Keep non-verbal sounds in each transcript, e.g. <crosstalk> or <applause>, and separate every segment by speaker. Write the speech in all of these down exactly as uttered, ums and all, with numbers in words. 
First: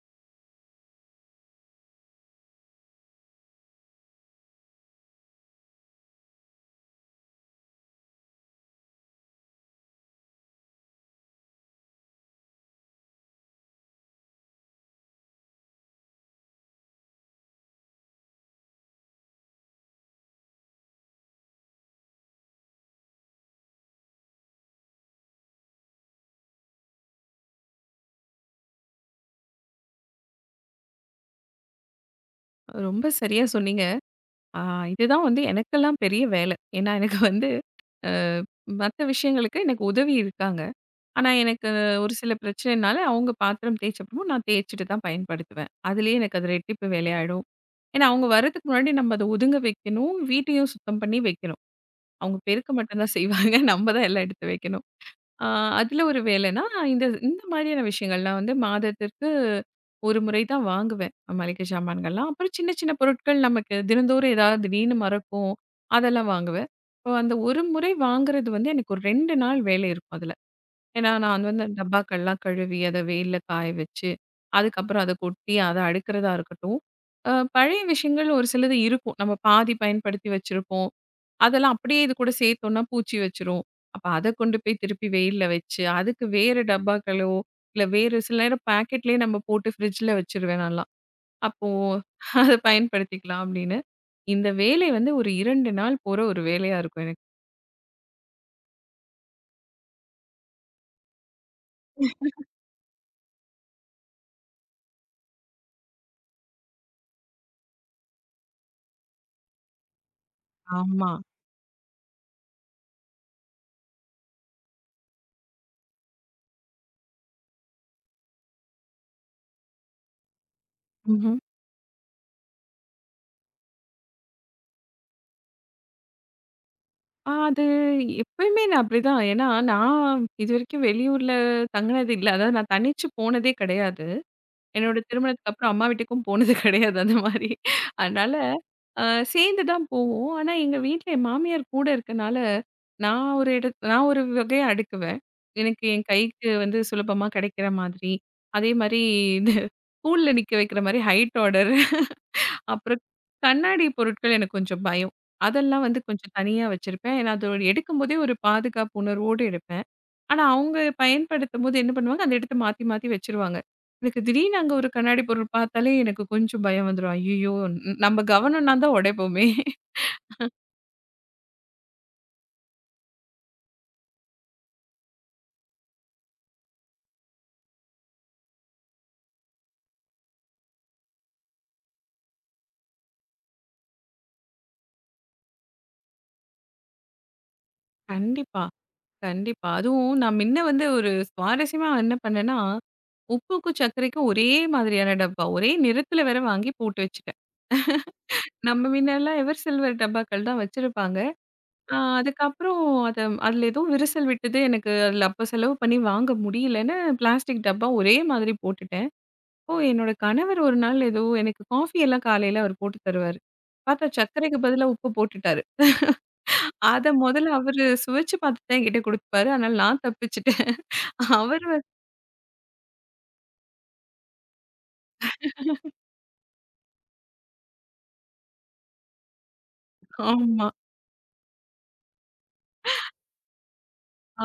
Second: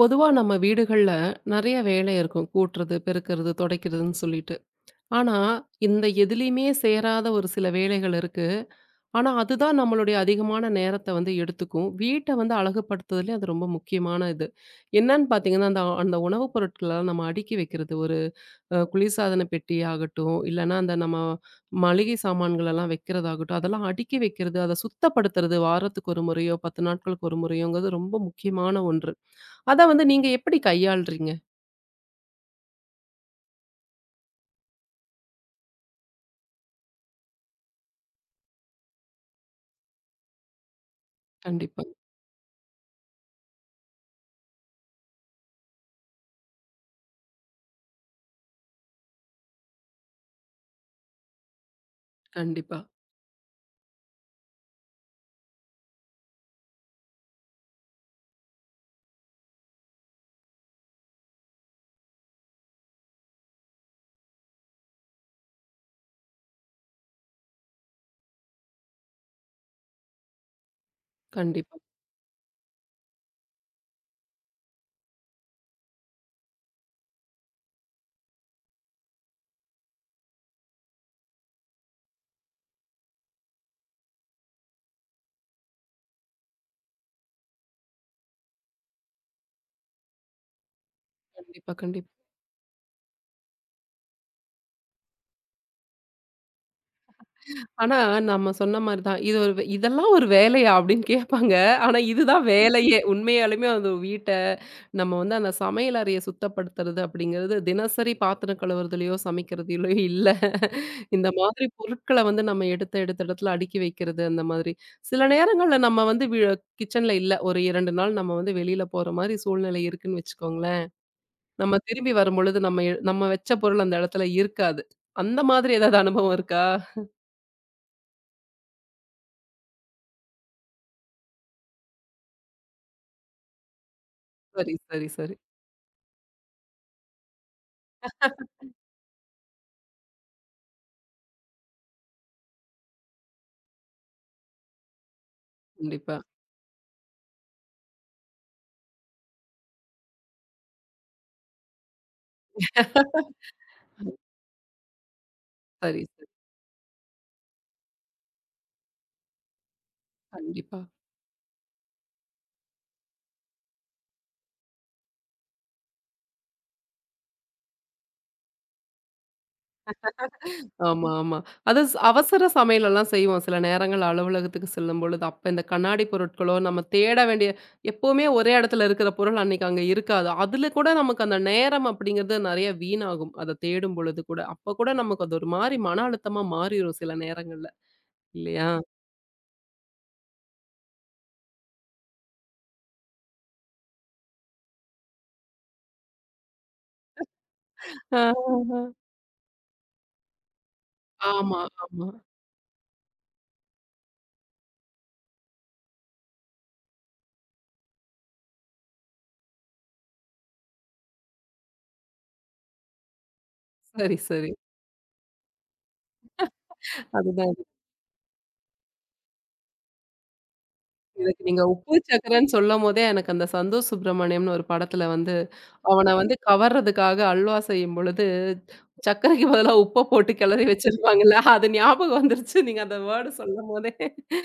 Speaker 1: பொதுவா நம்ம வீடுகள்ல நெறைய வேலை இருக்கும். கூட்டுறது, பெருக்குறது, தொடைக்கிறதுன்னு சொல்லிட்டு. ஆனா, இந்த எதுலயுமே சேராத ஒரு சில வேலைகள் இருக்கு. ஆனா, அதுதான் நம்மளுடைய அதிகமான நேரத்த வந்து எடுத்துக்கும். வீட்ட வந்து அழகுபடுத்துதலே அது ரொம்ப முக்கியமான இது. என்னன்னு பார்த்தீங்கன்னா, அந்த அந்த உணவுப் பொருட்களலாம் நம்ம அடுக்கி வைக்கிறது. ஒரு அ குளிர்சாதன பெட்டி ஆகட்டும், இல்லன்னா அந்த நம்ம மளிகை சாமான்களெல்லாம் வைக்கிறதாகட்டும், அதெல்லாம் அடுக்கி வைக்கிறது, அத சுத்தப்படுத்துறது வாரத்துக்கு ஒரு முறையோ, பத்து நாட்களுக்கு ஒரு முறையோங்கிறது ரொம்ப முக்கியமான ஒன்று. அத வந்து நீங்க எப்படி கையாள்றீங்க?
Speaker 2: ரொம்ப சரியா சொன்னீங்க. ஆ இதுதான் வந்து எனக்கெல்லாம் பெரிய வேலை. ஏன்னா எனக்கு வந்து அ மத்த விஷயங்களுக்கு எனக்கு உதவி இருக்காங்க. ஆனா எனக்கு
Speaker 1: கண்டிப்பா,
Speaker 2: ஒரு சில பிரச்சனைனால அவங்க பாத்திரம் தேய்ச்சப்போ நான் தேய்ச்சுட்டு தான் பயன்படுத்துவேன். அதுலயே எனக்கு அது ரெட்டிப்பு வேலையாயிடும். ஏன்னா அவங்க வர்றதுக்கு முன்னாடி நம்ம அத ஒதுங்க வைக்கணும். வீட்டையும் சுத்தம் பண்ணி வைக்கணும். அவங்க பெருக்க
Speaker 1: கண்டிப்பா,
Speaker 2: மட்டும் தான் செய்வாங்க. நம்ம தான் எல்லாம் எடுத்து வைக்கணும். ஆ அதில ஒரு வேலைன்னா, இந்த இந்த மாதிரியான விஷயங்கள் நான் வந்து மாதத்திற்கு ஒரு முறை தான் வாங்குவேன். மளிகை சாமான்கள்லாம். அப்புறம் சின்ன சின்ன பொருட்கள் நமக்கு தினந்தோறும் ஏதாவது திடீர்னு மறக்கும். அதெல்லாம் வாங்குவேன். இப்போ அந்த ஒரு முறை வாங்குறது வந்து எனக்கு ஒரு ரெண்டு நாள் வேலை இருக்கும் அதில. ஏன்னா நான் வந்து அந்த
Speaker 1: கண்டிப்பா,
Speaker 2: டப்பாக்கள்லாம் கழுவி, அத வெயில்ல காய வச்சு, அதுக்கப்புறம் அத கொட்டி, அத அடுக்கிறதா இருக்கட்டும். அ பழைய விஷயங்கள் ஒரு சிலது இருக்கும். நம்ம பாதி பயன்படுத்தி வச்சிருப்போம். அதெல்லாம் அப்படியே இது கூட சேர்த்தோம்னா பூச்சி வச்சிரும். அப்ப அத கொண்டு போய் திருப்பி வெயில்ல வச்சு, அதுக்கு வேறு டப்பாக்களோ, இல்ல வேறு சில நேரம் பாக்கெட்லயே நம்ம போட்டு ஃப்ரிட்ஜ்ல வச்சுருவேன் நான்லாம். அப்போ
Speaker 1: கண்டிப்பா, கண்டிப்பா.
Speaker 2: அத பயன்படுத்திக்கலாம் அப்படின்னு. இந்த வேலை வந்து ஒரு ரெண்டு நாள் போற ஒரு வேலையா இருக்கும் எனக்கு.
Speaker 1: ஆனா, நம்ம சொன்ன மாரி தான். இது ஒரு வே- "இதெல்லாம் ஒரு வேலையா?" அப்டின்னு கேட்பாங்க. ஆனா, இதுதான் வேலையே. உண்மையாலுமே அந்த வீட்ட நம்ம வந்து அந்த சமையல் அறைய சுத்தப்படுத்துறது அப்படிங்கிறது, தினசரி பாத்திரம் கழுவுறதுலயோ, சமைக்கிறதுலயோ இல்ல.
Speaker 2: ஆமா.
Speaker 1: இந்த மாதிரி பொருட்கள வந்து நம்ம எடுத்த எடுத்த இடத்துல அடுக்கி வைக்கிறது, அந்த மாதிரி. சில நேரங்கள்ல நம்ம வந்து வி கிச்சன்ல இல்ல. ஒரு ரெண்டு நாள் நம்ம வந்து வெளியில போற மாரி சூழ்நிலை இருக்குன்னு வச்சுக்கோங்களேன்.
Speaker 2: ம்ஹ்ம்.
Speaker 1: நம்ம திரும்பி வரும்பொழுது நம்ம எ நம்ம வச்ச பொருள் அந்த இடத்துல இருக்காது. அந்த மாதிரி ஏதாவது அனுபவம் இருக்கா?
Speaker 2: ஆ அது எப்பயுமே நான் அப்படிதான். ஏன்னா நான் இதுவரைக்கும் வெளியூர்ல தங்குனது இல்ல. அதாவது நான் தனிச்சு போனதே கிடையாது.
Speaker 1: சரி,
Speaker 2: என்னோட
Speaker 1: சரி, சரி.
Speaker 2: திருமணத்துக்கு அப்புறம் அம்மா வீட்டுக்கும் போனது கிடையாது அந்த மாதிரி. அதனால அ சேர்ந்து தான் போவோம். ஆனா எங்க வீட்ல என் மாமியார் கூட இருக்கனால, நான் ஒரு இடத் நான் ஒரு வகையா அடுக்குவேன். எனக்கு என்
Speaker 1: கண்டிப்பா.
Speaker 2: கைக்கு வந்து சுலபமா கிடைக்கிற மாதிரி. அதே மாரி இது ஸ்கூல்ல நிக்க வைக்கிற மாரி ஹைட் ஆர்டர். அப்புறம் கண்ணாடி பொருட்கள் எனக்கு கொஞ்சம் பயம். அதெல்லாம் வந்து
Speaker 1: சரி, சரி.
Speaker 2: கொஞ்சம் தனியா வச்சிருப்பேன். ஏன்னா, அதோட எடுக்கும்போதே ஒரு பாதுகாப்பு உணர்வோடு எடுப்பேன். ஆனா, அவங்க
Speaker 1: கண்டிப்பா.
Speaker 2: பயன்படுத்தும்போது என்ன பண்ணுவாங்க, அந்த இடத்த மாத்தி மாத்தி வச்சுருவாங்க. எனக்கு திடீர்னு அங்க ஒரு கண்ணாடி பொருள் பார்த்தாலே எனக்கு கொஞ்சம் பயம் வந்துரும். ஐய்யய்யோ! நம்ம கவனம்னா தான் உடைப்போமே.
Speaker 1: ஆமா, ஆமா. அது ஸ் அவசர சமையலெல்லாம் செய்வோம். சில நேரங்கள் அலுவலகத்துக்கு செல்லும்பொழுது, அப்ப இந்த கண்ணாடி பொருட்களோ, நம்ம தேட வேண்டிய எப்பவுமே ஒரே இடத்துல இருக்கிற பொருள் அன்னைக்கு அங்க இருக்காது. அதுல கூட நமக்கு அந்த நேரம் அப்படிங்கிறது நெறைய வீணாகும். அத தேடும் பொழுது கூட. அப்ப கூட நமக்கு அது ஒரு மாரி மன அழுத்தமா மாறிரும் சில நேரங்கள்ல.
Speaker 2: கண்டிப்பா.
Speaker 1: இல்லையா?
Speaker 2: கண்டிப்பா. அதுவும் நான் முன்ன வந்து ஒரு சுவாரஸ்யமா என்ன பண்ணேன்னா, உப்புக்கும், சர்க்கரைக்கும் ஒரே மாதிரியான டப்பா. ஒரே நிறத்தில வேற வாங்கி போட்டு வச்சுட்டேன்.
Speaker 1: ஆ,
Speaker 2: நம்ம முன்னலாம் எவர் சில்வர் டப்பாக்கள் தான் வச்சிருப்பாங்க.
Speaker 1: ஆமா,
Speaker 2: அ
Speaker 1: ஆமா.
Speaker 2: அதுக்கப்புறம் அத அதில ஏதோ விரிசல் விட்டது. எனக்கு அதில அப்ப செலவு பண்ணி வாங்க முடியலன்னு பிளாஸ்டிக் டப்பா ஒரே மாதிரி போட்டுட்டேன். ஓ! என்னோட கணவர் ஒரு நாள் ஏதோ எனக்கு காஃபி எல்லாம் காலையில அவர் போட்டு தருவாரு. பார்த்தா
Speaker 1: சரி, சரி.
Speaker 2: சர்க்கரைக்கு பதிலா உப்பு போட்டுட்டாரு. அத முதல்ல
Speaker 1: அதுதான்.
Speaker 2: அவரு சுவைச்சு பார்த்துட்டு தான் என்கிட்ட குடுப்பாரு. அதனால நான் தப்பிச்சுட்டேன்.
Speaker 1: எனக்கு நீங்க
Speaker 2: அவரு வந்
Speaker 1: உப்பு சக்கரன்னு சொல்லும்போதே, எனக்கு அந்த சந்தோஷ் சுப்ரமணியம்னு ஒரு படத்துல வந்து, அவன வந்து கவர்றதுக்காக அல்வா செய்யும்பொழுது, சர்க்கரைக்கு பதிலா உப்ப போட்டு கிளறி
Speaker 2: ஆமா,
Speaker 1: வச்சிருப்பாங்கல்ல, அது ஞாபகம் வந்துருச்சு. நீங்க அந்த வேர்டு சொல்லும்போதே.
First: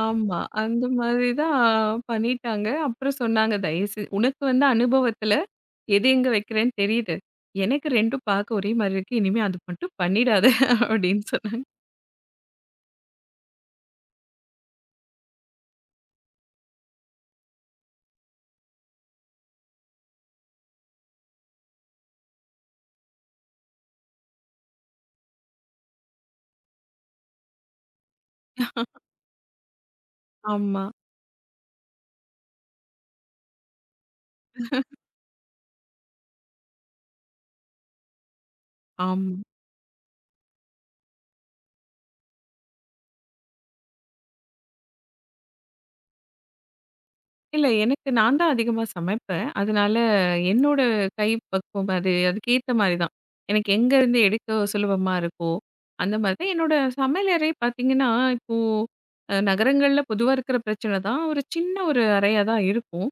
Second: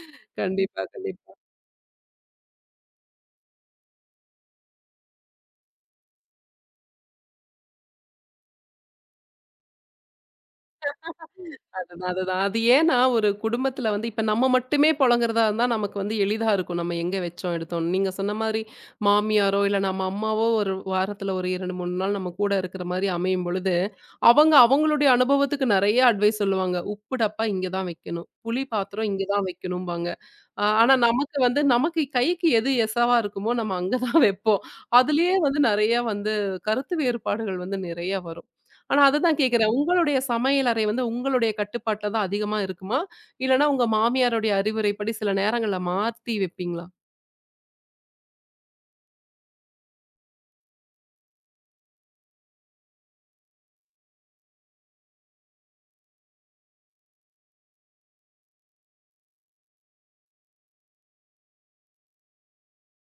Speaker 2: ஆமா.
Speaker 1: கண்டிப்பா,
Speaker 2: அந்த மாதிரி
Speaker 1: கண்டிப்பா.
Speaker 2: தான் பண்ணிட்டாங்க. அப்புறம் சொன்னாங்க, "தயவுசெய் உனக்கு வந்து அனுபவத்துல எது எங்க வைக்கிறேன்னு தெரியுது. எனக்கு 2ம் பார்க்க ஒரே மாரி இருக்கு. இனிமே அது மட்டும் பண்ணிடாத" அப்படின்னு சொன்னாங்க.
Speaker 1: அதுதான், அதுதான். அது ஏன்னா ஒரு குடும்பத்துல வந்து இப்ப நம்ம மட்டுமே புழங்குறதா இருந்தா, நமக்கு வந்து எளிதா இருக்கும். நம்ம எங்க வச்சோம், எடுத்தோம். நீங்க சொன்ன மாரி மாமியாரோ, இல்ல நம்ம அம்மாவோ ஒரு வாரத்துல ஒரு ரெண்டு, மூணு நாள் நம்ம கூட இருக்கிற மாரி அமையும் பொழுது, அவங்க அவங்களுடைய அனுபவத்துக்கு நெறைய அட்வைஸ் சொல்லுவாங்க. "உப்பு டப்பா இங்க தான் வைக்கணும். புளி பாத்திரம் இங்க தான் வைக்கணும்பாங்க." அ
Speaker 2: ஆமா,
Speaker 1: ஆனா நமக்கு வந்து நமக்கு கைக்கு எது எசவா இருக்குமோ நம்ம அங்க தான் <laughs> வைப்போம். அதுலயே வந்து நெறைய வந்து கருத்து வேறுபாடுகள் வந்து நெறைய வரும். ஆனா
Speaker 2: ஆமா.
Speaker 1: அததான் கேட்கிறேன். உங்களுடைய சமையல் அறை வந்து உங்களுடைய கட்டுப்பாட்ல தான் அதிகமா இருக்குமா? இல்லன்னா உங்க மாமியாருடைய அறிவுரைப்படி சில நேரங்கள்ல மாத்தி வைப்பீங்களா?
Speaker 2: இல்ல. எனக்கு நான் தான் அதிகமா சமைப்பேன். அதனால என்னோட கை பக்குவம் அது அதுக்கேத்த மாரி தான். எனக்கு எங்கேருந்து எடுக்க சுலபமா இருக்கோ, அந்த மாரி தான். என்னோட சமையலறை பார்த்தீங்கன்னா, இப்போ அ நகரங்கள்ல பொதுவா இருக்கிற பிரச்சனை தான். ஒரு சின்ன ஒரு அறையா தான் இருக்கும்.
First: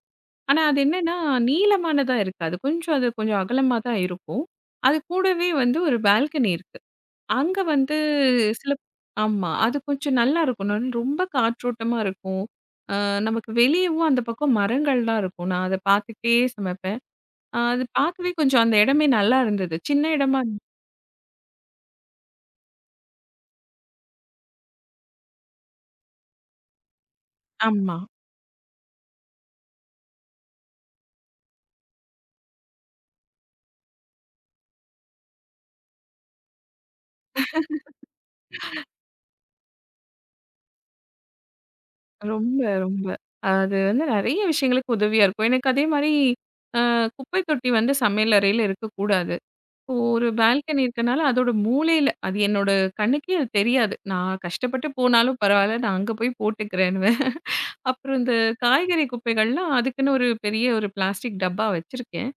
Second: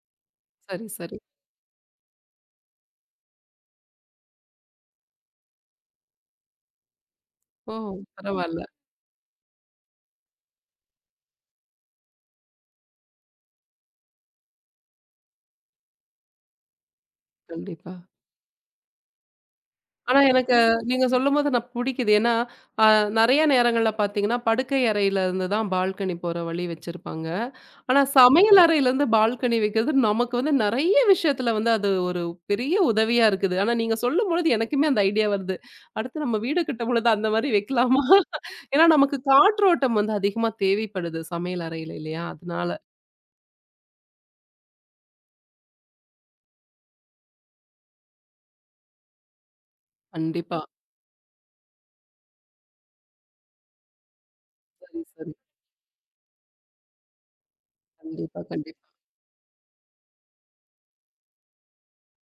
Speaker 2: ஆனா அது
Speaker 1: சரி,
Speaker 2: என்னன்னா,
Speaker 1: சரி.
Speaker 2: நீளமானதா இருக்காது. கொஞ்சம் அது கொஞ்சம் அகலமா தான் இருக்கும். அது கூடவே வந்து ஒரு பால்கனி இருக்கு. அங்க
Speaker 1: ஓ!
Speaker 2: வந்து
Speaker 1: பரவால்ல.
Speaker 2: சில ஆமா. அது கொஞ்சம் நல்லா இருக்கும். நல் ரொம்ப காற்றோட்டமா இருக்கும். அ நமக்கு வெளியவும் அந்த பக்கம் மரங்கள்லாம் இருக்கும். நான் அத பார்த்துக்கிட்டே சமைப்பேன். அ அது
Speaker 1: கண்டிப்பா.
Speaker 2: பார்க்கவே கொஞ்சம் அந்த இடமே நல்லா இருந்தது. சின்ன
Speaker 1: ஆனா
Speaker 2: இடமா இரு
Speaker 1: எனக்கு நீங்க சொல்லும்போது நான் புடிக்குது. ஏன்னா, அ நெறைய நேரங்கள்ல பார்த்தீங்கன்னா, படுக்கை அறையில இருந்து தான் பால்கனி போற வழி வச்சிருப்பாங்க.
Speaker 2: ஆமா.
Speaker 1: ஆனா, சமையல் அறையிலேருந்து பால்கனி வைக்கிறது நமக்கு வந்து நெறைய விஷயத்துல வந்து அது ஒரு பெரிய உதவியா இருக்குது. ஆனா, நீங்க சொல்லும்பொழுது எனக்குமே அந்த ஐடியா வருது. அடுத்து நம்ம வீடு கட்டும் பொழுது அந்த மாரி வைக்கலாமா? <laughs> ஏன்னா, நமக்கு காற்றோட்டம் வந்து அதிகமா தேவைப்படுது சமையல் அறையில இல்லையா?
Speaker 2: ரொம்ப,
Speaker 1: அதனால.
Speaker 2: ரொம்ப. அது வந்து நெறைய விஷயங்களுக்கு உதவியா இருக்கும். எனக்கு அதே மாரி அ குப்பை தொட்டி வந்து சமையல் அறையில இருக்கக்கூடாது. இப்போ ஒரு
Speaker 1: கண்டிப்பா.
Speaker 2: பால்கனி இருக்கனால அதோட மூலையில அது என்னோட கண்ணுக்கே அது தெரியாது. நான் கஷ்டப்பட்டு
Speaker 1: சரி, சரி.
Speaker 2: போனாலும் பரவால்ல. நான் அங்க போய் போட்டுக்கிறேன். அப்புறம் இந்த
Speaker 1: கண்டிப்பா, கண்டிப்பா.
Speaker 2: காய்கறி குப்பைகள்லாம் அதுக்குன்னு ஒரு பெரிய ஒரு பிளாஸ்டிக் டப்பா வச்சிருக்கேன்.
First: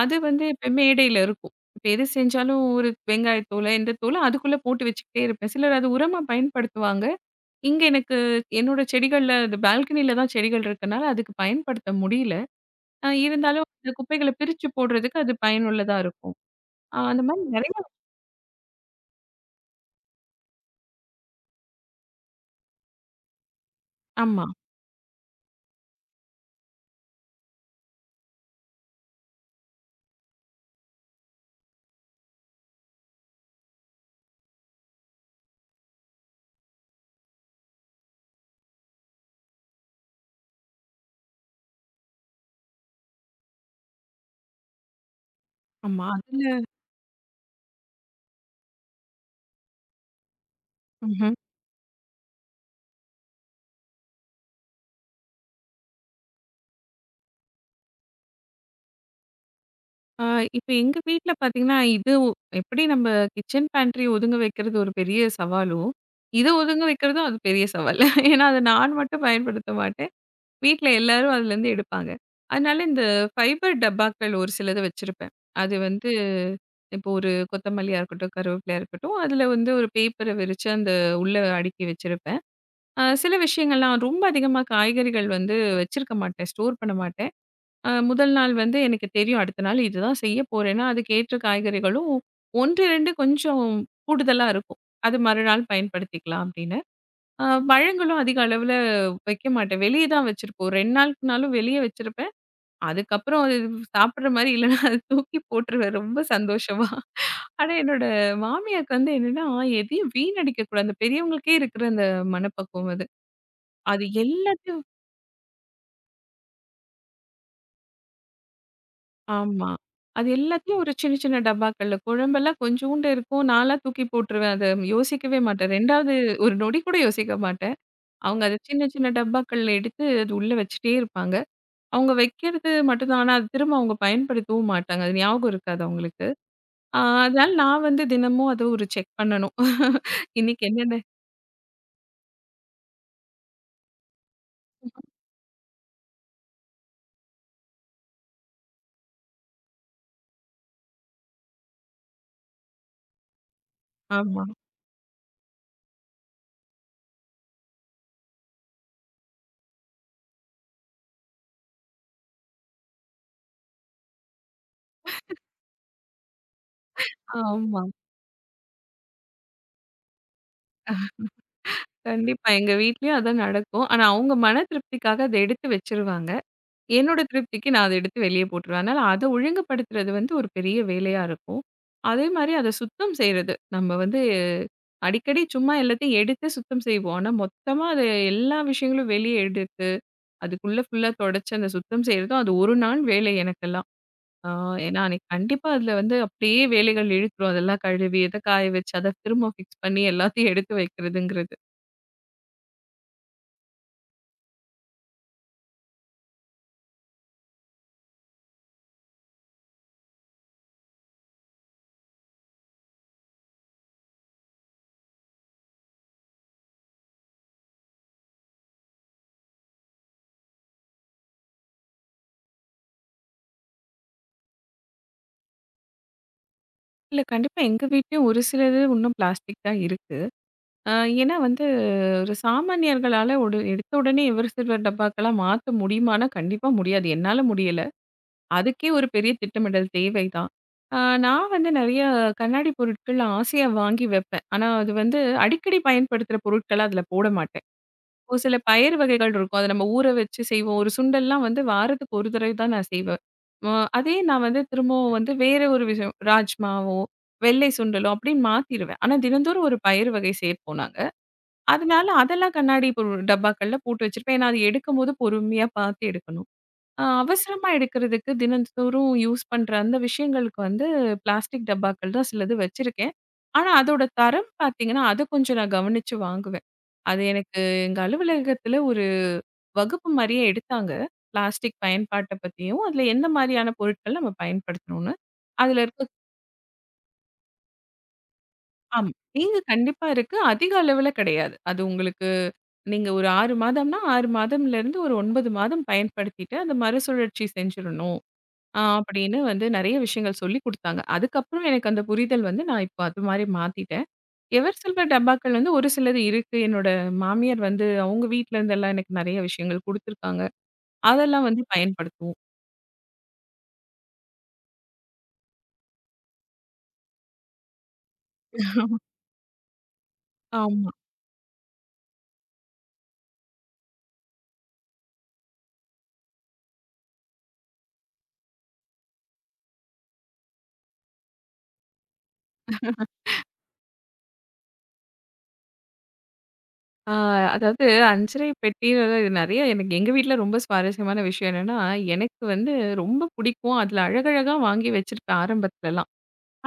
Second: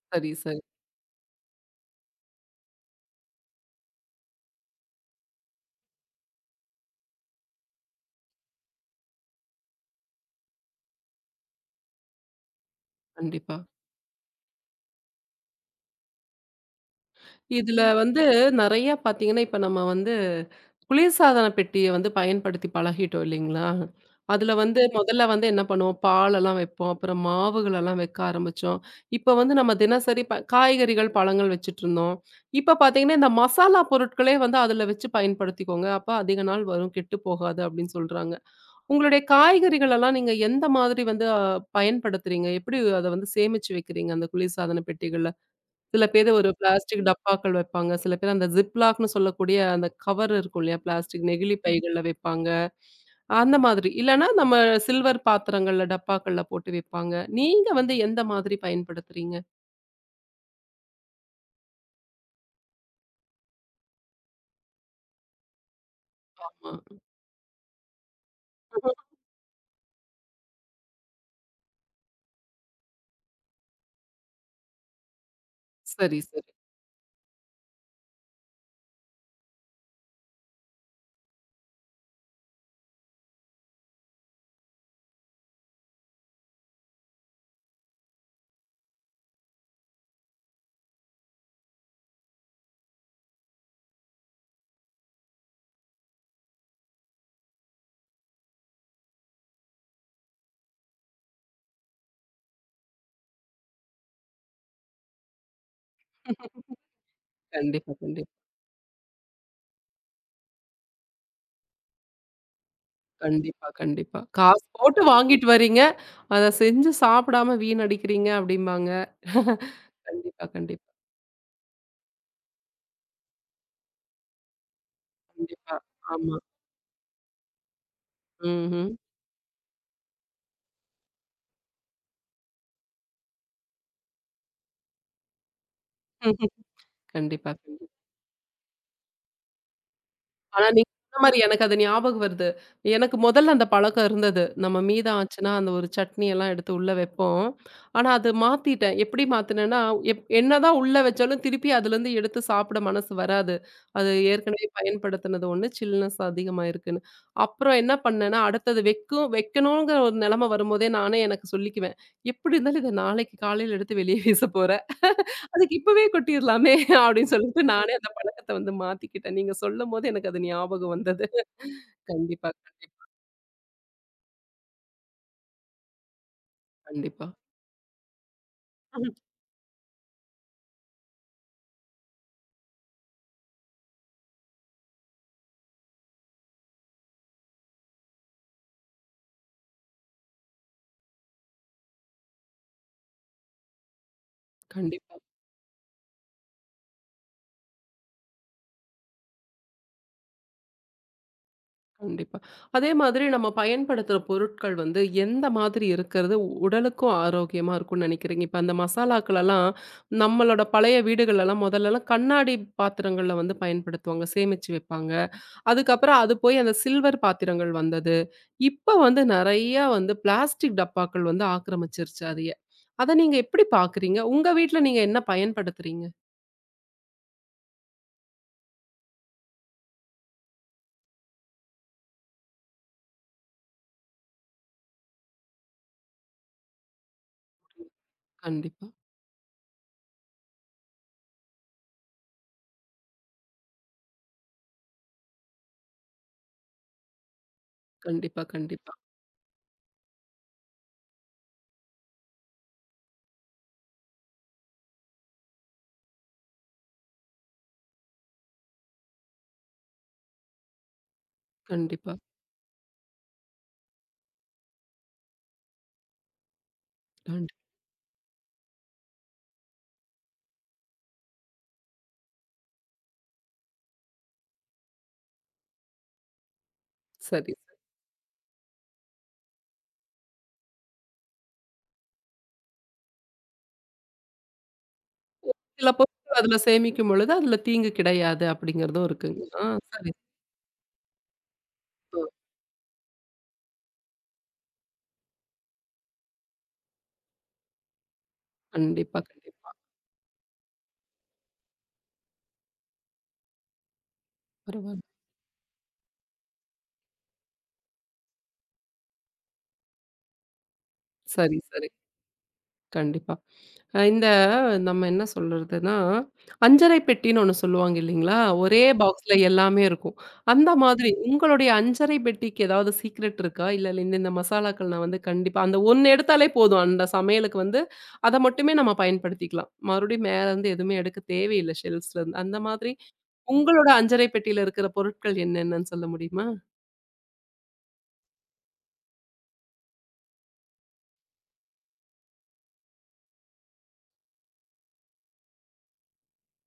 Speaker 2: அது
Speaker 1: சரி,
Speaker 2: வந்து
Speaker 1: சரி.
Speaker 2: இப்ப மேடையில இருக்கும். இப்ப எது செஞ்சாலும் ஒரு வெங்காயத்தூள, இந்த தூள அதுக்குள்ள போட்டு வச்சுக்கிட்டே இருப்பேன். சிலர் அது உரமா பயன்படுத்துவாங்க. இங்க எனக்கு என்னோட செடிகள்ல அது பால்கனில தான் செடிகள் இருக்கனால அதுக்கு பயன்படுத்த முடியல. அ
Speaker 1: கண்டிப்பா.
Speaker 2: இருந்தாலும் இந்த குப்பைகள பிரிச்சு போடுறதுக்கு அது பயனுள்ளதா இருக்கும். அ அந்த மாரி நெறைய
Speaker 1: இதுல வந்து நெறைய பாத்தீங்கன்னா, இப்ப நம்ம வந்து குளிர்சாதன பெட்டிய வந்து பயன்படுத்தி பழகிட்டோம் இல்லைங்களா?
Speaker 2: ஆமா,
Speaker 1: அதுல வந்து முதல்ல வந்து என்ன பண்ணுவோம், பாலெல்லாம் வைப்போம். அப்புறம் மாவுகளெல்லாம் வைக்க ஆரம்பிச்சோம். இப்ப வந்து நம்ம தினசரி ப காய்கறிகள், பழங்கள் வச்சுட்டுருந்தோம். இப்ப பாத்தீங்கன்னா, இந்த மசாலா பொருட்களே வந்து அதுல வச்சு பயன்படுத்திக்கோங்க. அப்ப அதிக நாள் வரும், கெட்டு போகாது அப்படின்னு சொல்றாங்க. உங்களுடைய காய்கறிகளெல்லாம் நீங்க எந்த மாதிரி வந்து அ பயன்படுத்துறீங்க? எப்படி அத வந்து சேமிச்சு வைக்கிறீங்க அந்த குளிர்சாதன பெட்டிகள? சில
Speaker 2: ஆமா.
Speaker 1: பேரு
Speaker 2: அதுல
Speaker 1: ஒரு பிளாஸ்டிக் டப்பாக்கள் வைப்பாங்க. சில பேர் அந்த ஜிப்லாக்ன்னு சொல்லக்கூடிய அந்த கவர் இருக்கும் இல்லையா? பிளாஸ்டிக்
Speaker 2: ம்ஹ்ம்.
Speaker 1: நெகிழி பைகள்ல வைப்பாங்க. அந்த மாதிரி. இல்லன்னா நம்ம சில்வர் பாத்திரங்கள்ல, டப்பாக்கள்ல போட்டு வைப்பாங்க. நீங்க வந்து எந்த மாதிரி பயன்படுத்துறீங்க?
Speaker 2: ஆ, இப்ப எங்க வீட்ல பார்த்தீங்கன்னா, இது ஒ எப்படி நம்ம கிச்சன் பேண்ட்ரி ஒதுங்க வைக்கிறது ஒரு பெரிய சவாலோ, இத
Speaker 1: ஆமா.
Speaker 2: ஒதுங்க வைக்கிறதும் அது பெரிய சவால். <laughs> ஏன்னா, அத நான் மட்டும் பயன்படுத்த மாட்டேன். வீட்ல எல்லாரும் அதுலேருந்து எடுப்பாங்க. அதனால இந்த ஃபைபர் டப்பாக்கள் ஒரு சிலது வச்சிருப்பேன். அது வந்து
Speaker 1: சரி, சரி.
Speaker 2: இப்போ ஒரு கொத்தமல்லியா இருக்கட்டும், கருவேப்பிலையா இருக்கட்டும், அதுல வந்து ஒரு பேப்பர விரிச்சு அந்த உள்ள அடுக்கி வச்சிருப்பேன். அ சில விஷயங்கள்லாம் ரொம்ப அதிகமா காய்கறிகள் வந்து வச்சிருக்க மாட்டேன். ஸ்டோர் பண்ண மாட்டேன். அ முதல் நாள் வந்து எனக்கு தெரியும் அடுத்த நாள் இதுதான் செய்ய போறேன்னா, அதுக்கேற்ற காய்கறிகளும் ஒன்று, ரெண்டு கொஞ்சம் கூடுதலா இருக்கும். அது மறுநாள் பயன்படுத்திக்கலாம் அப்படின்னு. அ பழங்களும் அதிக அளவுல வைக்க மாட்டேன். வெளிய தான் வச்சிருப்போம். ரெண்டு நாளுக்குனாலும் வெளிய வச்சிருப்பேன். அதுக்கப்புறம் அது சாப்பிடுற மாரி இல்லைன்னா, அது தூக்கி போட்டுருவேன் ரொம்ப சந்தோஷமா. ஆனா,
Speaker 1: கண்டிப்பா,
Speaker 2: என்னோட
Speaker 1: கண்டிப்பா.
Speaker 2: மாமியாருக்கு வந்து என்னன்னா, எதையும் வீணடிக்க கூடாது. அந்த பெரியவங்களுக்கே இருக்கிற அந்த மனப்பக்குவம் அது.
Speaker 1: கண்டிப்பா,
Speaker 2: அது
Speaker 1: கண்டிப்பா. காசு
Speaker 2: எல்லாத்தையும்
Speaker 1: போட்டு வாங்கிட்டு வரீங்க. அத செஞ்சு சாப்பிடாம வீணடிக்கிறீங்க அப்டிம்பாங்க.
Speaker 2: ஆமா. அது
Speaker 1: கண்டிப்பா,
Speaker 2: எல்லாத்தையும்
Speaker 1: கண்டிப்பா,
Speaker 2: ஒரு சின்ன சின்ன டப்பாக்கள்ல குழம்பெல்லாம் கொஞ்சூண்டு இருக்கும். நான்லாம் தூக்கி போட்டுருவேன். அத யோசிக்கவே மாட்டேன்.
Speaker 1: கண்டிப்பா.
Speaker 2: 2வது
Speaker 1: ஆமா.
Speaker 2: ஒரு நொடி கூட யோசிக்க மாட்டேன். அவங்க அத சின்ன
Speaker 1: ம்ஹ்ம்.
Speaker 2: சின்ன டப்பாக்கள்ல எடுத்து அது உள்ள வச்சுட்டே இருப்பாங்க. அவங்க வைக்கிறது மட்டும் தான். ஆனா, அது திரும்ப அவங்க பயன்படுத்தவும் மாட்டாங்க. அது ஞாபகம் இருக்காது அவங்களுக்கு.
Speaker 1: <laughs>
Speaker 2: அ அதனால
Speaker 1: கண்டிப்பா.
Speaker 2: நான் வந்து தினமும் அத ஒரு செக் பண்ணணும். <laughs> இன்னைக்கு
Speaker 1: ஆனா நீங்க
Speaker 2: என்னென்ன
Speaker 1: சொன்ன மாரி எனக்கு அது ஞாபகம் வருது. எனக்கு முதல்ல அந்த பழக்கம் இருந்தது. நம்ம மீதம் ஆச்சுன்னா, அந்த ஒரு சட்னி எல்லாம் எடுத்து உள்ள வைப்போம். ஆனா, அது மாத்திட்டேன். எப்படி மாத்துனேன்னா, எப் என்னதான் உள்ள வச்சாலும் திருப்பி அதுலருந்து எடுத்து சாப்பிட மனசு வராது. அது
Speaker 2: ஆமா,
Speaker 1: ஏற்கனவே பயன்படுத்தினது ஒண்ணு, சில்னஸ் அதிகமா இருக்குன்னு. அப்புறம் என்ன பண்ணேன்னா, அடுத்தது வெக்கும் வைக்கணுங்கிற ஒரு நிலைமை வரும்போதே நானே எனக்கு சொல்லிக்குவேன். எப்படி இருந்தாலும் இத நாளைக்கு காலையில எடுத்து வெளியே வீச போறேன். அதுக்கு இப்பவே கொட்டிர்லாமே <laughs> அப்படின்னு சொல்லிட்டு
Speaker 2: ஆமா.
Speaker 1: நானே அந்த பழக்கத்த வந்து மாத்திக்கிட்டேன். நீங்க சொல்லும்போது எனக்கு அது ஞாபகம் வந்தது.
Speaker 2: கண்டிப்பா.
Speaker 1: கண்டிப்பா,
Speaker 2: எங்க
Speaker 1: கண்டிப்பா,
Speaker 2: வீட்லயும் அதான் நடக்கும். ஆனா அவங்க மன திருப்திக்காக அத எடுத்து வச்சுருவாங்க. என்னோட
Speaker 1: கண்டிப்பா.
Speaker 2: திருப்திக்கு நான் அத எடுத்து வெளிய போட்டுருவேன். அதனால
Speaker 1: ம்.
Speaker 2: அத ஒழுங்குபடுத்துறது வந்து ஒரு பெரிய வேலையா இருக்கும். அதே மாரி அத சுத்தம் செய்றது. நம்ம வந்து அடிக்கடி சும்மா எல்லாத்தையும் எடுத்து சுத்தம் செய்வோம். ஆனா, மொத்தமா அது எல்லா விஷயங்களும் வெளிய எடுத்து, அதுக்குள்ள ஃபுல்லா தொடச்சு அந்த சுத்தம் செய்றதும் அது ஒரு நாள் வேலை எனக்கெல்லாம். ஆ ஏன்னா
Speaker 1: கண்டிப்பா,
Speaker 2: அன்னைக்கு கண்டிப்பா அதுல வந்து அப்படியே வேலைகள் இழுத்துரும். அதெல்லாம் கழுவி, அத காய வச்சு, அத திரும்ப ஃபிக்ஸ் பண்ணி எல்லாத்தையும் எடுத்து வைக்கிறதுங்கிறது.
Speaker 1: கண்டிப்பா. அதே மாதிரி நம்ம பயன்படுத்துற பொருட்கள் வந்து எந்த மாதிரி இருக்கிறது உடலுக்கும் ஆரோக்கியமா இருக்கும்னு நினைக்கிறீங்க? இப்ப அந்த மசாலாக்கள் எல்லாம் நம்மளோட பழைய வீடுகள்லாம் முதல்லலாம் கண்ணாடி பாத்திரங்கள்ல வந்து பயன்படுத்துவாங்க, சேமிச்சு வைப்பாங்க. அதுக்கப்புறம் அது போய் அந்த சில்வர் பாத்திரங்கள் வந்தது. இப்ப வந்து நெறைய வந்து பிளாஸ்டிக் டப்பாக்கள் வந்து ஆக்கிரமிச்சிருச்சு அதைய. அத நீங்க எப்படி பார்க்குறீங்க? உங்க வீட்ல நீங்க என்ன பயன்படுத்துறீங்க?
Speaker 2: இல்ல கண்டிப்பா எங்க வீட்லயும் ஒரு சிலது இன்னும் பிளாஸ்டிக் தான் இருக்கு. அ ஏன்னா வந்து ஒரு சாமானியர்களால ஒரு எடுத்த உடனே எவர் சில்வர் டப்பாக்களா மாத்த முடியுமான்னா, கண்டிப்பா முடியாது. என்னால முடியல.
Speaker 1: கண்டிப்பா,
Speaker 2: அதுக்கே ஒரு பெரிய திட்டமிடல் தேவைதான். ஆ நான் வந்து நெறைய கண்ணாடி பொருட்கள் ஆசையா வாங்கி வைப்பேன். ஆனா அது வந்து அடிக்கடி பயன்படுத்துற பொருட்கள அதில போட மாட்டேன். ஒரு
Speaker 1: கண்டிப்பா,
Speaker 2: சில
Speaker 1: கண்டிப்பா,
Speaker 2: பயறு வகைகள் இருக்கும். அத நம்ம ஊற வச்சு செய்வோம். ஒரு சுண்டல்லாம் வந்து வாரத்துக்கு ஒரு தடவை தான் நான் செய்வேன். அ அதே நான் வந்து திரும்பவும் வந்து வேற ஒரு விஷயம் ராஜ்மாவோ, வெள்ளை சுண்டலோ அப்படின்னு மாத்திருவேன். ஆனா தினந்தோறும் ஒரு பயறு வகை சேர்ப்போம் நாங்க. அதனால
Speaker 1: கண்டிப்பா,
Speaker 2: அதெல்லாம் கண்ணாடி இப்போ டப்பாக்கள்ல போட்டு வச்சிருப்பேன். ஏன்னா, அது எடுக்கும்போது பொறுமையா பார்த்து எடுக்கணும். அ
Speaker 1: கண்டி
Speaker 2: அவசரமா எடுக்கிறதுக்கு தினந்தோறும் யூஸ் பண்ற அந்த விஷயங்களுக்கு வந்து பிளாஸ்டிக் டப்பாக்கள் தான் சிலது வச்சிருக்கேன். ஆனா, அதோட தரம் பார்த்தீங்கன்னா, அத கொஞ்சம் நான் கவனிச்சு வாங்குவேன். அது
Speaker 1: சரி.
Speaker 2: எனக்கு எங்க அலுவலகத்துல ஒரு வகுப்பு மாரியே எடுத்தாங்க. பிளாஸ்டிக் பயன்பாட்ட பத்தியும், அதுல எந்த மாரியான பொருட்கள் நம்ம பயன்படுத்தணும்னு. அதுல
Speaker 1: சில
Speaker 2: இருக்க
Speaker 1: பொருட்கள் அதுல சேமிக்கும் பொழுது அதுல தீங்கு கிடையாது அப்படிங்கிறதும்
Speaker 2: ஆமா.
Speaker 1: இருக்குங்க.
Speaker 2: இங்க
Speaker 1: ஆ
Speaker 2: கண்டிப்பா
Speaker 1: சரி.
Speaker 2: இருக்கு. அதிக அளவுல கிடையாது. அது
Speaker 1: ஓ!
Speaker 2: உங்களுக்கு நீங்க ஒரு ஆறு மாதம்னா, ஆறு மாதம்லேருந்து ஒரு ஒன்பது மாதம் பயன்படுத்திட்டு, அந்த மறுசுழற்சி செஞ்சிரணும். அ
Speaker 1: கண்டிப்பா,
Speaker 2: அப்படின்னு வந்து
Speaker 1: கண்டிப்பா.
Speaker 2: நெறைய விஷயங்கள் சொல்லிக் குடுத்தாங்க. அதுக்கப்புறம் எனக்கு அந்த புரிதல் வந்து நான் இப்போ அது மாரி மாத்திட்டேன். எவர்
Speaker 1: பரவால்ல.
Speaker 2: சில்வர் டப்பாக்கள் வந்து ஒரு சிலது இருக்கு. என்னோட மாமியார் வந்து அவங்க வீட்ல இருந்தெல்லாம் எனக்கு நெறைய விஷயங்கள் குடுத்துருக்காங்க. அதெல்லாம்
Speaker 1: சரி,
Speaker 2: வந்து
Speaker 1: சரி.
Speaker 2: பயன்படுத்துவோம்.
Speaker 1: கண்டிப்பா. அ இந்த நம்ம என்ன சொல்றதுன்னா, அஞ்சறை பெட்டின்னு ஒண்ணு சொல்லுவாங்க இல்லைங்களா? ஒரே பாக்ஸ்ல எல்லாமே இருக்கும். அந்த
Speaker 2: ஆமா.
Speaker 1: மாதிரி உங்களுடைய அஞ்சறை பெட்டிக்கு ஏதாவது சீக்ரெட் இருக்கா? இல்ல இல்ல இந்த இந்த மசாலாக்கள் நான் வந்து கண்டிப்பா அந்த ஒண்ணு எடுத்தாலே போதும். அந்த சமையலுக்கு வந்து அத மட்டுமே நம்ம பயன்படுத்திக்கலாம். மறுபடியும் மேல இருந்து எதுவுமே எடுக்க தேவையில்ல ஷெல்ஃப்ஸ்ல இருந்து. அந்த மாதிரி உங்களோட அஞ்சறை பெட்டியில இருக்கிற பொருட்கள் என்னென்னன்னு சொல்ல முடியுமா?
Speaker 2: ஆ அதாவது அஞ்சரை பெட்டில நெறைய எனக்கு எங்க வீட்ல ரொம்ப சுவாரஸ்யமான விஷயம் என்னன்னா, எனக்கு வந்து ரொம்ப பிடிக்கும். அதில அழகழகா வாங்கி வச்சிருப்பேன் ஆரம்பத்துலலாம்.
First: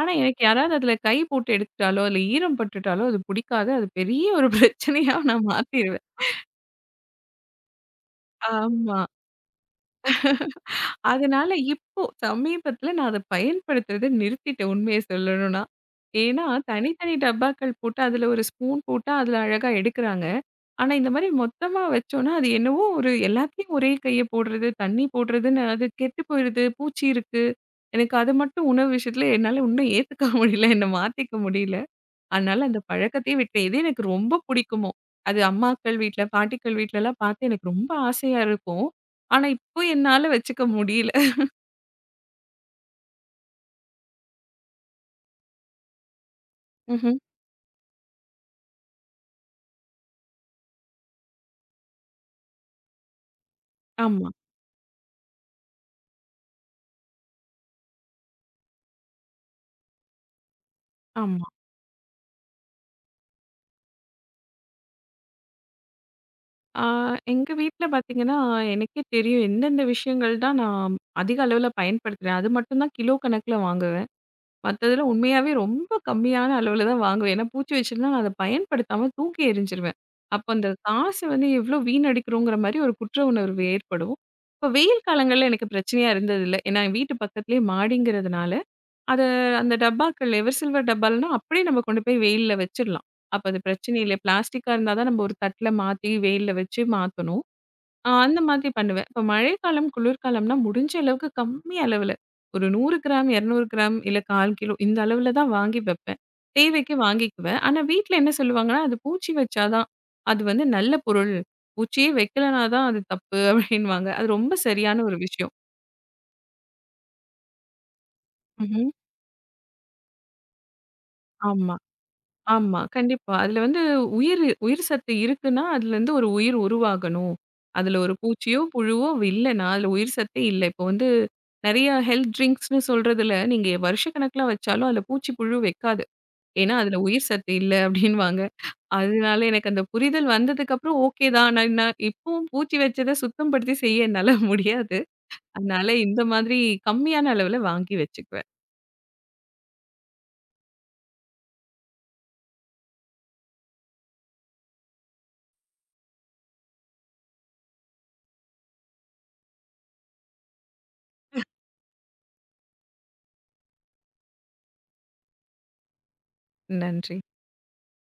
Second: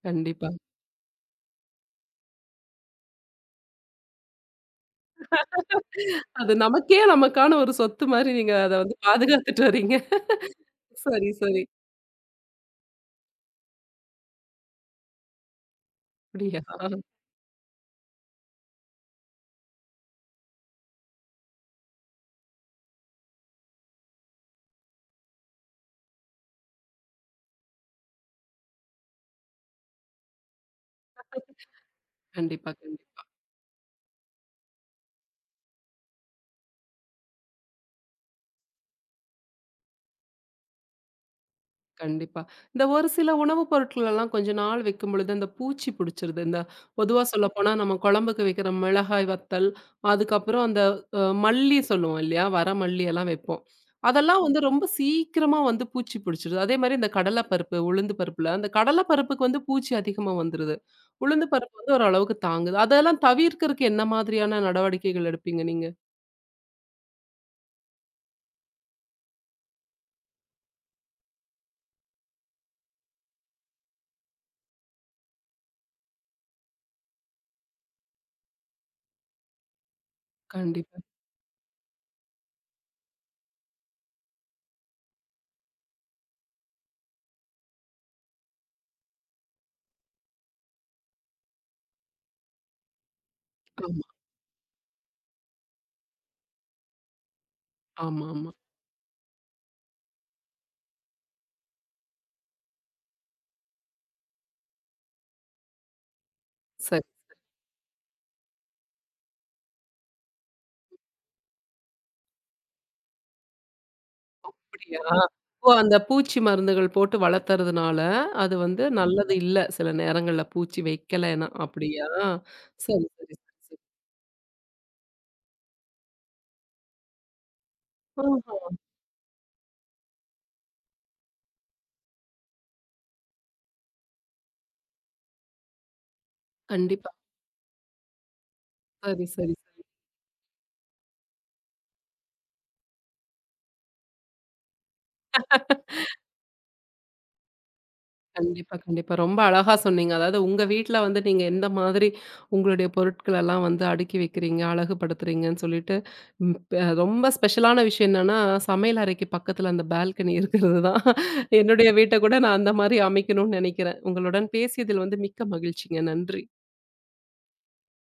Speaker 2: ஆனா எனக்கு
Speaker 1: கண்டிப்பா.
Speaker 2: யாராவது அதில கை போட்டு எடுத்துட்டாலோ, இல்ல ஈரம் பட்டுட்டாலோ அது பிடிக்காது. அது பெரிய ஒரு பிரச்சனையா நான் மாத்திருவேன்.
Speaker 1: அது நமக்கே நமக்கான ஒரு சொத்து மாரி நீங்க அத வந்து
Speaker 2: ஆமா.
Speaker 1: பாதுகாத்துட்டு வர்றீங்க. சரி,
Speaker 2: அதனால
Speaker 1: சரி.
Speaker 2: இப்போ சமீபத்தில நான் அத பயன்படுத்துறத நிறுத்திட்டேன் உண்மைய சொல்லணும்னா. ஏன்னா
Speaker 1: அப்படியா?
Speaker 2: தனித்தனி டப்பாக்கள் போட்டு அதில ஒரு ஸ்பூன் போட்டா அதில அழகா எடுக்குறாங்க. ஆனா, இந்த மாரி மொத்தமா வச்சோம்னா, அது என்னவோ ஒரு எல்லாத்தையும் ஒரே கைய போடுறது, தண்ணி போடுறதுன்னு அது கெட்டு போயிடுது, பூச்சி இருக்கு. எனக்கு அது மட்டும் உணவு விஷயத்துல என்னால இன்னும் ஏத்துக்க <laughs> முடியல. என்ன மாத்திக்க முடியல. அதனால
Speaker 1: கண்டிப்பா,
Speaker 2: அந்த
Speaker 1: கண்டிப்பா,
Speaker 2: பழக்கத்தையே விட்டேன். இதே எனக்கு ரொம்ப பிடிக்குமோ! அது அம்மாக்கள் வீட்ல, பாட்டிக்கள் வீட்லலாம் பார்த்து எனக்கு ரொம்ப ஆசையா இருக்கும். ஆனா, இப்போ என்னால வச்சுக்க முடியல.
Speaker 1: கண்டிப்பா. இந்த ஒரு சில உணவு பொருட்கள் எல்லாம் கொஞ்ச நாள் வைக்கும் பொழுது, அந்த பூச்சி புடிச்சிருது. இந்த
Speaker 2: ம்ஹ்ம்.
Speaker 1: பொதுவா சொல்லப்போனா, நம்ம குழம்புக்கு வைக்கிற மிளகாய் வத்தல், அதுக்கப்புறம் அந்த அ மல்லி சொல்லுவோம் இல்லையா? வர மல்லி எல்லாம் வைப்போம்.
Speaker 2: ஆமா,
Speaker 1: அதெல்லாம் வந்து ரொம்ப சீக்கிரமா வந்து பூச்சி புடிச்சிருது. அதே மாரி இந்த கடல பருப்பு, உளுந்து பருப்புல, அந்த கடல பருப்புக்கு வந்து பூச்சி அதிகமா வந்துருது. உளுந்து
Speaker 2: ஆமா.
Speaker 1: பருப்பு வந்து ஓரளவுக்கு தாங்குது. அதெல்லாம் தவிர்க்கறக்கு என்ன மாதிரியான நடவடிக்கைகள் எடுப்பீங்க நீங்க?
Speaker 2: ஆ எங்க வீட்ல பார்த்தீங்கன்னா, எனக்கே தெரியும் எந்தெந்த விஷயங்கள் தான் நான் அதிக அளவுல பயன்படுத்துறேன். அது மட்டும் தான் கிலோ கணக்குல வாங்க மத்ததுல உண்மையாவே ரொம்ப கம்மியான அளவுல தான் வாங்குவேன். ஏன்னா பூச்சி வச்சிருந்தா நான் அத பயன்படுத்தாம தூக்கி எறிஞ்சிருவேன். அப்ப அந்த
Speaker 1: கண்டிப்பா.
Speaker 2: காசு வந்து எவ்ளோ வீணடிக்கிறோங்கிற மாரி ஒரு குற்ற உணர்வு ஏற்படும். இப்ப வெயில் காலங்கள்ல எனக்கு பிரச்சனையா இருந்ததில்ல. ஏன்னா என் வீட்டு பக்கத்திலேயே மாடிங்கிறதுனால, அத அந்த டப்பாக்கள் எவர் சில்வர் டப்பாலனா அப்படியே நம்ம கொண்டு போய் வெயில்ல வச்சிரலாம். அப்ப அது பிரச்சனை
Speaker 1: ஆமா,
Speaker 2: இல்ல. பிளாஸ்டிக்கா இருந்தா தான் நம்ம ஒரு தட்ல மாத்தி வெயில்ல வச்சு மாத்தணும். ஆ
Speaker 1: ஆமா,
Speaker 2: அந்த
Speaker 1: ஆமா.
Speaker 2: மாதிரி பண்ணுவேன். இப்ப மழைக்காலம், குளிர்காலம்னா முடிஞ்ச அளவுக்கு கம்மி அளவுல, ஒரு நூறு கிராம், இருநூறு கிராம் இல்ல கால் கிலோ இந்த அளவுல தான் வாங்கி வைப்பேன். தேவைக்கு
Speaker 1: சரி.
Speaker 2: வாங்கிக்குவேன். ஆனா வீட்ல என்ன சொல்லுவாங்கன்னா, "அது பூச்சி வச்சா தான், அது வந்து நல்ல பொருள். பூச்சியே வைக்கலனா தான் அது தப்பு" அப்படின்னுவாங்க. அது ரொம்ப
Speaker 1: அப்படியா?
Speaker 2: சரியான ஒரு விஷயம்.
Speaker 1: ஓ! அந்த பூச்சி மருந்துகள் போட்டு வளர்த்துறதுனால, அது வந்து
Speaker 2: ம்ஹ்ம்.
Speaker 1: நல்லது இல்ல. சில நேரங்கள்ல பூச்சி வைக்கலன்னா,
Speaker 2: ஆமா.
Speaker 1: அப்படியா?
Speaker 2: ஆமா.
Speaker 1: சரி,
Speaker 2: கண்டிப்பா.
Speaker 1: சரி,
Speaker 2: அதுல
Speaker 1: சரி, சரி.
Speaker 2: வந்து உயிர் உயிர் சத்து இருக்குன்னா, அதுலருந்து ஒரு உயிர் உருவாகணும். அதுல ஒரு பூச்சியோ,
Speaker 1: ஆஹ.
Speaker 2: புழுவோ இல்லன்னா, அதுல உயிர் சத்தே இல்ல. இப்போ வந்து நெறைய ஹெல்த் ட்ரிங்க்ஸ்ன்னு சொல்றதுல, நீங்க வருஷக்கணக்குல வச்சாலும் அதுல பூச்சி, புழு வைக்காது. ஏன்னா, அதுல
Speaker 1: கண்டிப்பா.
Speaker 2: உயிர் சத்து இல்ல அப்டின்னுவாங்க.
Speaker 1: சரி, சரி,
Speaker 2: அதனால
Speaker 1: சரி.
Speaker 2: எனக்கு அந்த புரிதல் வந்ததுக்கப்புறம் ஓகே தான். நான் நான் இப்பவும் பூச்சி வச்சத சுத்தம் படுத்தி செய்ய என்னால <laughs> முடியாது. அதனால இந்த மாதிரி கம்மியான அளவுல வாங்கி வச்சுக்குவேன்.
Speaker 1: கண்டிப்பா, கண்டிப்பா. ரொம்ப அழகா சொன்னீங்க. அதாவது உங்க வீட்ல வந்து நீங்க எந்த மாதிரி உங்களுடைய பொருட்களெல்லாம் வந்து அடுக்கி வைக்கிறீங்க, அழகுபடுத்துறீங்கன்னு சொல்லிட்டு, ம் ப ரொம்ப ஸ்பெஷலான விஷயம் என்னன்னா, சமையல் அறைக்கு பக்கத்துல அந்த பால்கனி இருக்கிறது தான். என்னுடைய வீட்ட கூட நான் அந்த மாரி அமைக்கணும்னு நெனைக்கிறேன். உங்களுடன் பேசியதில் வந்து மிக்க மகிழ்ச்சிங்க. நன்றி.
Speaker 2: நன்றி.